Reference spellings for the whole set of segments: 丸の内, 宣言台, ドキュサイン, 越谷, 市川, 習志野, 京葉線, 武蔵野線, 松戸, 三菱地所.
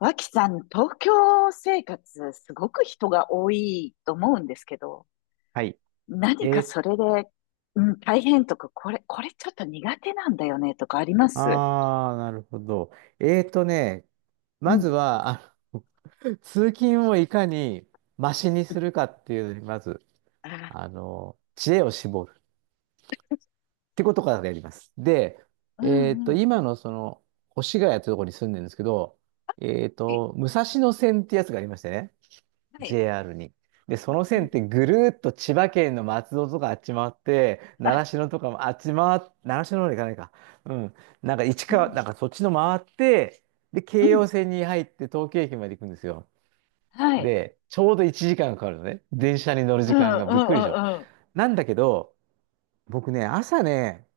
脇さん、東京生活、すごく人が多いと思うんですけど、はい。何かえそー、れで、うん、大変とか、これちょっと苦手なんだよね、とかあります。あー、なるほど。えーとね、うまずん。は、通勤をいかにマシにするかっていうのに、まず、ああ、知恵を絞るってことからやります。で、うんうん。今のその、越谷ってところに住んでるんですけど、はい、武蔵野線ってやつがありましてね。はい、JR に。で、うそんのう線ん。ってぐるーっと千葉県の松戸とかあっち回って、あ、習志野とかもあっち回っ、習志野の方に行かないか。うん。なんか市う川、ん、なんかそっちの回って、で、う京ん、葉線に入って東京駅まで行くんですよ。はい。で、ちょうど1時間かんかかるのね。電車に乗るうん、時う間ん、がびっくうりでしょ。ん、うん。なんだけど、僕ね、朝ね、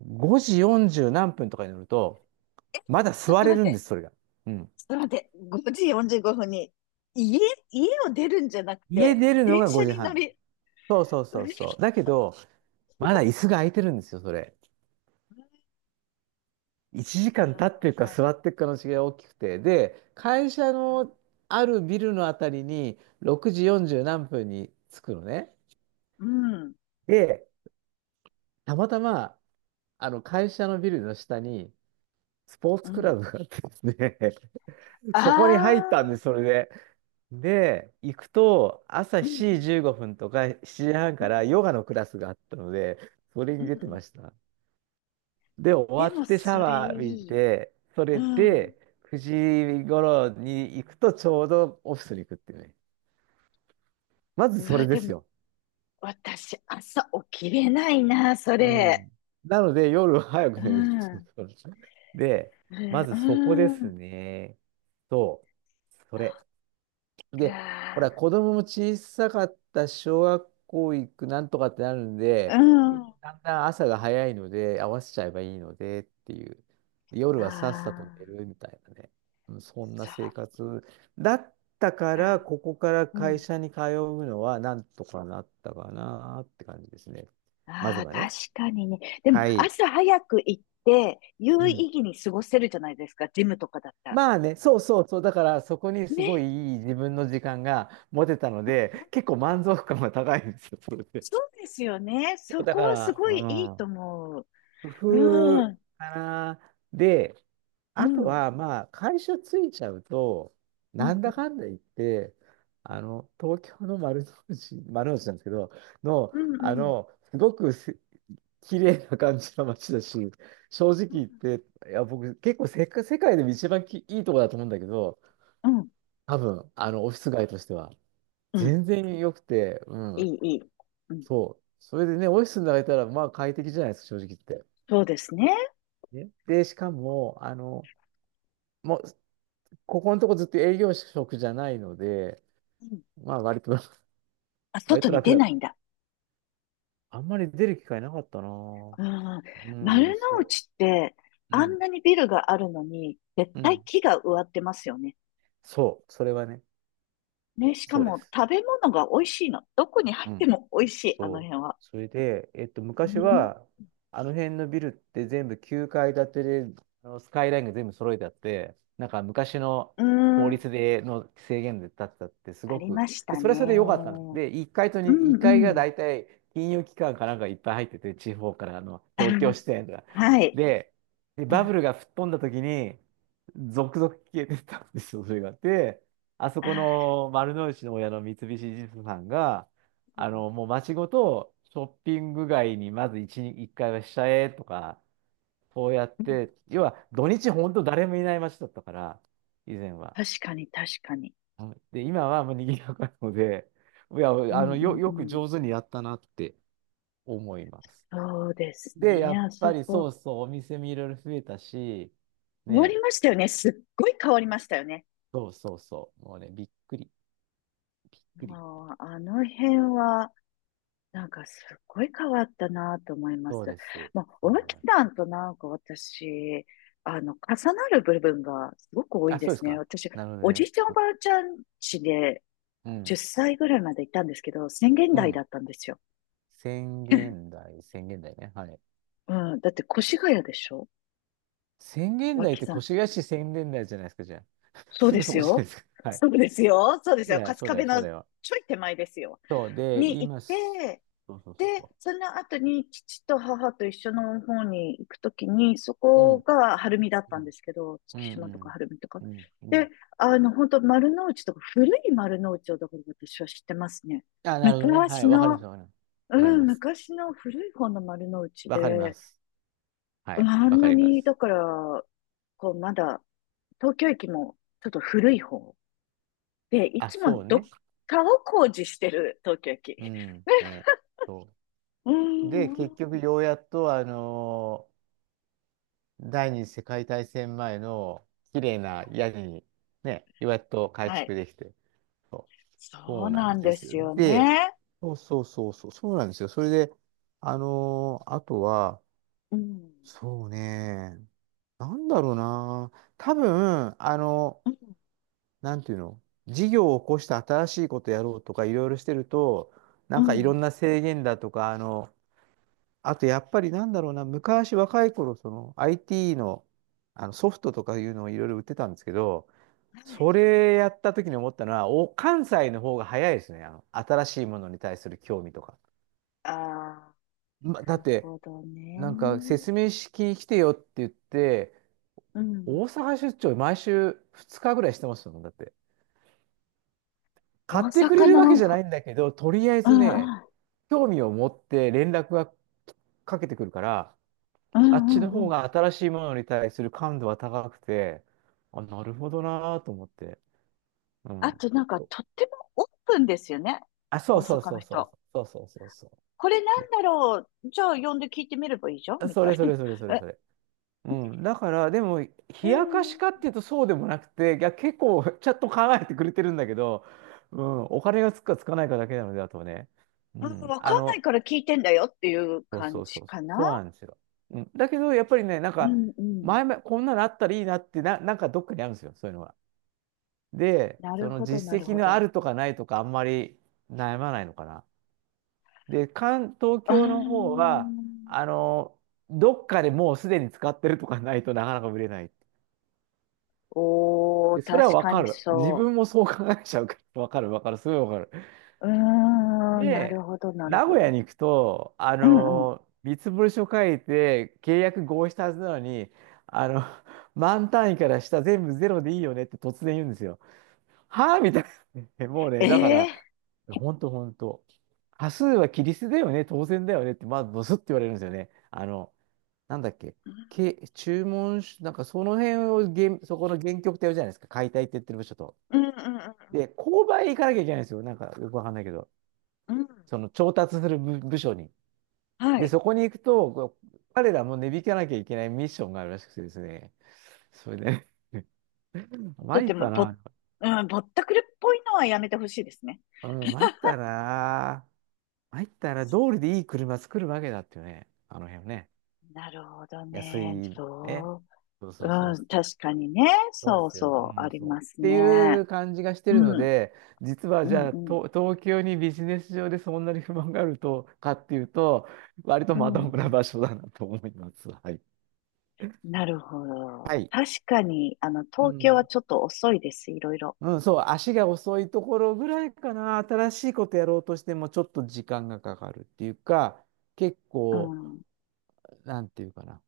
5時40何分とかに乗ると、え、ちまだょっ座とれ待っるんでて、す、それが。うん。ちょっと待って、5時45分に、家、家を出るんじゃなく家て、出るの電が車5に時乗半ね。り、そうそううそうっそう。だけど、まだ椅子が空いてるんですよ、それ。1な時間る立ってほるかど。座ってるかの違いが大きくて、で、会社のあるビルのあたりに6時40何分に着くのね。うん、で、たまたま、会社のビルの下にスポーうツクラん。ブがあってですね、あそこに入ったんです、そあ、れで。で、行くと、朝う7時ん15分とか7時半うんかうらヨんガのクラスがあったので、それうんにう出んうてまん。した。で、終わでもってシャそれワー浴びいい。て、そうれん。で、9時頃に行くとちょうどオフィスに行くっていうね。まずうそわ、れでですもよ。私朝起きれないな、そうれ。ん。なので、夜は早くう寝るっていう。ん。で、まずうそこでん。うすん、ね。そう。それ。そっで、ほか。ら、子供も小さかった小学校行くなんとかってなるんうで、みんん。なあだんだん朝が早いので、合わせちゃえばいいのでっていう。で夜あ、はさっさと寝るみたいなね。うんそんなそう生か。活だったから、ここからう会ん。社に通うのはなんとかなったかなって感じですね。まあずあ、は確ね。かにね。でもはい。朝早く行って、う有意ん。義に過ごせるじゃないですか、ジムとかだったら。まあね、そうそうそう。だから、そこにすごいね。いい自分の時間が持てたので、結構満足感が高いんですよ、それで。そうですよね。そだこかはすら、ごいいいとう思う。ん、工う夫ん。かな。で、うあとん。は、まあ、会社ついちゃうと、うなんんうだん。かんだ言って、東京の丸の内、丸の内なんですけど、の、うんうん。すごくす綺麗な感じの街だし、正直う言っんて、いや、僕、結構世界でも一番いいとこだと思うんだけど、うん。多分、オフィス街としては、うん。全然良くて、ういん、い、いい。うん。そう。それでね、オフィスになれたら、まあ、快適じゃないですか、正直言って。そうですね。ねで、しかも、もう、ここのとこずっと営業職じゃないので、うん。まあ、割と、あ、割外とに楽出だなっいんだ。た。あんまり出る機会なかったなぁ。うん。う丸ん、のそ内って、う。うあん、んなにビルがあるのに、絶う対ん。木が植わってますよね。そう、それはね、ね、しかそうでもす。食べ物が美味しいの。どこに入っうてん。も美味しい、あのそう。辺は。それで、う昔ん。は、あの辺のビルって全部9階建てで、あのスカイラインが全部揃えてあって、なんか昔のう法ん。律での制限で建てたって、すあごりく、ましで、たそね。れはそれで良かったの。で、1う階と2、ん1う階がん。大体金融機関かなんかいっぱい入ってて、地方からあのあ、東京支店とか。はい。で、うバブん。ルが吹っ飛んだ時に、続々消えてったんですよ、それが。で、あそこあの丸の内の親の三菱地所さんが、もうー、街ごとショッピング街にまず一日一回はしちゃえとか、そうやっうん、て、要は土日本当誰もいない街だったから、以前は。確かに、確かに。はい。で、今はもう賑やかなので、いや、うあんうの、んうよくん。上手にやったなって思います。そうですで、やね。っあぱそりこ、そうそう、お店もいろいろ増えたし、変わりね、ましたよね。すっごい変わりましたよね。そうそうそう、もうね、びっくり、びっくり。あの辺は、なんかすっごい変わったなと思いまそうす。です。まあ、そう思い脇まさす。んとなんか私、重なる部分がすごく多いあ、でそうですすね。か。私、なるほどおじね。いちゃんおうばあちゃん家でん。う10ん。歳ぐらいまでいたんですけど、宣言う台だん。ったんですよ。宣 言台、宣言台ね。はい。うん、だって越谷でしょ、宣言台っ脇てさん。越谷市宣言台じゃないですか、じゃあ。そうすでぐそすこじゃないよ。ですか。はい。そうですよ。そうですそうよ。だよ、春そう日だよ、部そうのだよ。ちょい手前ですよ。そう、で、に行っ今す、て、そうそうそうで、そその後に父と母と一緒の方に行くときに、そう。うこん。が晴海だっうたんでん。すけど、う月島とかん。晴海とか。うん。うで、ん。本当丸の内とか、古い丸の内をだから私は知ってますね。あ、なるほどね。は昔い。わかります、の、わかります。わかりうん、ます。昔の古い方の丸の内わかりまで、す。はうん、い。あわんかなりまに、す。だから、こう、まだ、東京駅もちょっと古い方で、いあ、つもそうどね。っかを工事してる東京駅。うん。ね。そうう。で、ん、結局、ん。ようやっと、第二次世界大戦前の綺麗な屋根にね、やっと改はい。築できて。そう、そそううななんんでですよ。すよで、ね。そうそうそうそう、そうなんですよ。それで、あとは、うん。そうね、なんだろうな、多分、うん。なんていうの、事業を起こして新しいことやろうとかいろいろしてると、うなんかいろん。んな制限だとか、あとやっぱりなんだろうな、昔若い頃、その IT の、あのソフトとかいうのをいろいろ売ってたんですけど、はい。それやった時に思ったのは、お、関西の方が早いですね。新しいものに対する興味とか。ああ、ま、なだっるて、ほどなんかね。説明式に来てよって言って、うん。大阪出張毎週2日ぐらいしてますもん、だって。大買ってくれ阪るわけの、じゃないんだけど、とりあえうずん、ね、うん、興味を持って連絡がかけてくるから、うん、あっうちのん、う方ん。が新しいものに対する感度は高くて、あ、なるほどなぁと思って。うあん。となんかとってもオープンですよね。あ、そ大うそう阪のそうそう人。そうそうそうそう。これなんだろう。じゃあ呼んで聞いてみればいいじゃんで、みそたれいそれそれそな。れえ、それ。うん。だから、でも、冷うやかしん。かっていうとそうでもなくて、いや、結構ちゃんと考えてくれてるんだけど、うん、お金がつくかつかないかだけなので、あとはね。ううん、ん。わかんないから聞いてんだよっていうそうそ感うそじうそう、かな。そうなんですよ。うん。だけど、やっぱりね、なんうか、んうん。前々、こんなのあったらいいなってな、なんかどっかにあるんですよ、そういうのが。で、なそるのほど、な実る績ほのあど。るとかないとかあんまり悩まないのかな。で、関東あー京の方は、ん。あの、どっかでもうすでに使ってるとかないとなかなか売れない。おー、で、それは確わかかにる。自そ分もそう考えちゃうから、わかるわかる、すごいわかる。う。うーん、なるで、ほど、なる名ほ古屋ど。に行くと、うんうん。見積書書いて契約合意したはずなのに、あの、万単位から下全部ゼロでいいよねって突然言うんですよ。はぁみたいな。もうね、だから、ええ、ほんとほんと。多数はキリストだよね、当然だよねって、まずドスって言われるんですよね。なんだっけ、注文し、なんかその辺を原、そこの原曲ってやるじゃないですか、解体って言ってる部署と。うんうんうんで、購買行かなきゃいけないんですよ。なんかよくわかんないけど、うん。うん、その調達する部署に。はで、い。そこに行くと、こう彼らも値引かなきゃいけないミッションがあるらしくてですね。それで、と参っても、たな。うん、ぼったくりっぽいのはやめてほしいですね。うん、参ったな。入ったら通りでいい車作るわけだってよね。あの辺ね。なるほど安いね。ね。そそうう。うそうそう。ん、そうで確すかよ。にね。そうそでうすよ。うそう、あん、りそう。っますていね。う感じがしてうるのん、で、実はうじん、ゃあ、うん、と東京にビジネス上でそんなに不満があるとかっていうと、割とうまん、とうもなん。場所だなと思います。はい。なるほど。はい。確かに、う東京はん。ちょっと遅いです、いろいろ。うん、そう、足が遅いところぐらいかな。新しいことやろうとしても、ちょっと時間がかかるっていうか、結う構、ん。なんていうかな。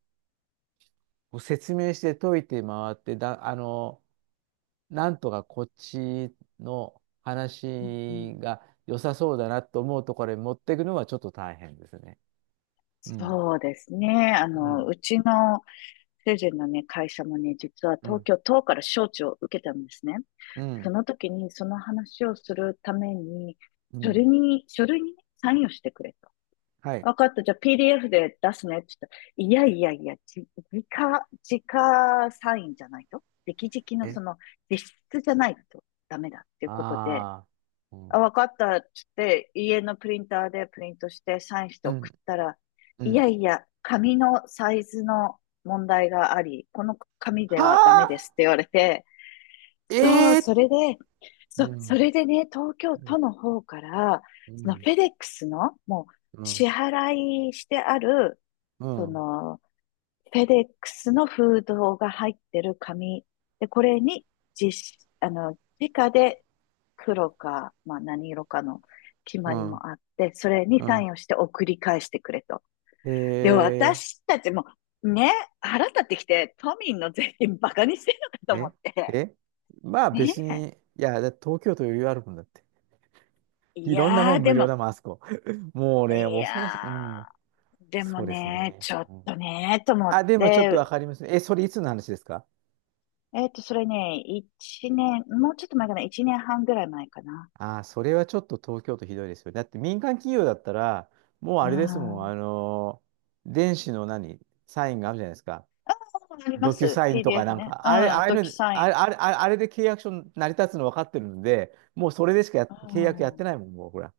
こう説明して解いて回って、なんとかこっちのうんうん。話が良さそうだなと思うところに持っていくのはちょっと大変ですね。うん。そうですね。うん。うちの主人のね、会社もね、実はう東ん。京都から招致を受けたんですね。うそん。の時に、その話をするために、う書類ん。に、書類にねサインをしてくれと。はい。わかった、じゃあ PDF で出すねって言ったら、いやいやいや、直サインじゃないと。直々のえ、実質じゃないとダメだっていうことで、ああ。うあ、わん。かったっつって、家のプリンターでプリントしてサインしてう送ん。ったら、ういん。やいや、紙のサイズの問題があり、この紙はではダメであ、すって言われて、ええそう、それで、うん。ね、東京う都ん。の方から、うそのフん。ェデックスの、もううん。支払いしてある、うそん。の、フェデックスの封筒が入ってる紙。で、これに実、あの、直で黒か、まあ何色かの決まうりん。もあって、それにうサイんンをして送り返してくれと。で、え私たちも、ね、腹立ってきて、都民の税金バカにしてるのかと思えって。え、え、まあ別ねに、いや、だって東京都余裕あるもんだって。え。いいろんなやもー、んで無料も、だもん、あそこ。もうね、い恐ろしい。うやん。そうですね、ね。ちょっうとん、ね、と思っあ、でもちょっとて、わかりますね。え、それいつの話ですか？それね、一年、もうちょっと前かな、1年半ぐらい前かな。ああ、それはちょっと東京都ひどいですよ。だって民間企業だったら、もうあれですもん、あ電子の何、サインがあるじゃないですか。あ、ありまドキュす。サインとか PDF なんね。か、うあれ、あん、あいうドキの、ュサイあン。れ、あれ、あれあれで契約書成り立つの分かってるんで、もうそれでしかやう契約やっん。てないもん、もうほら。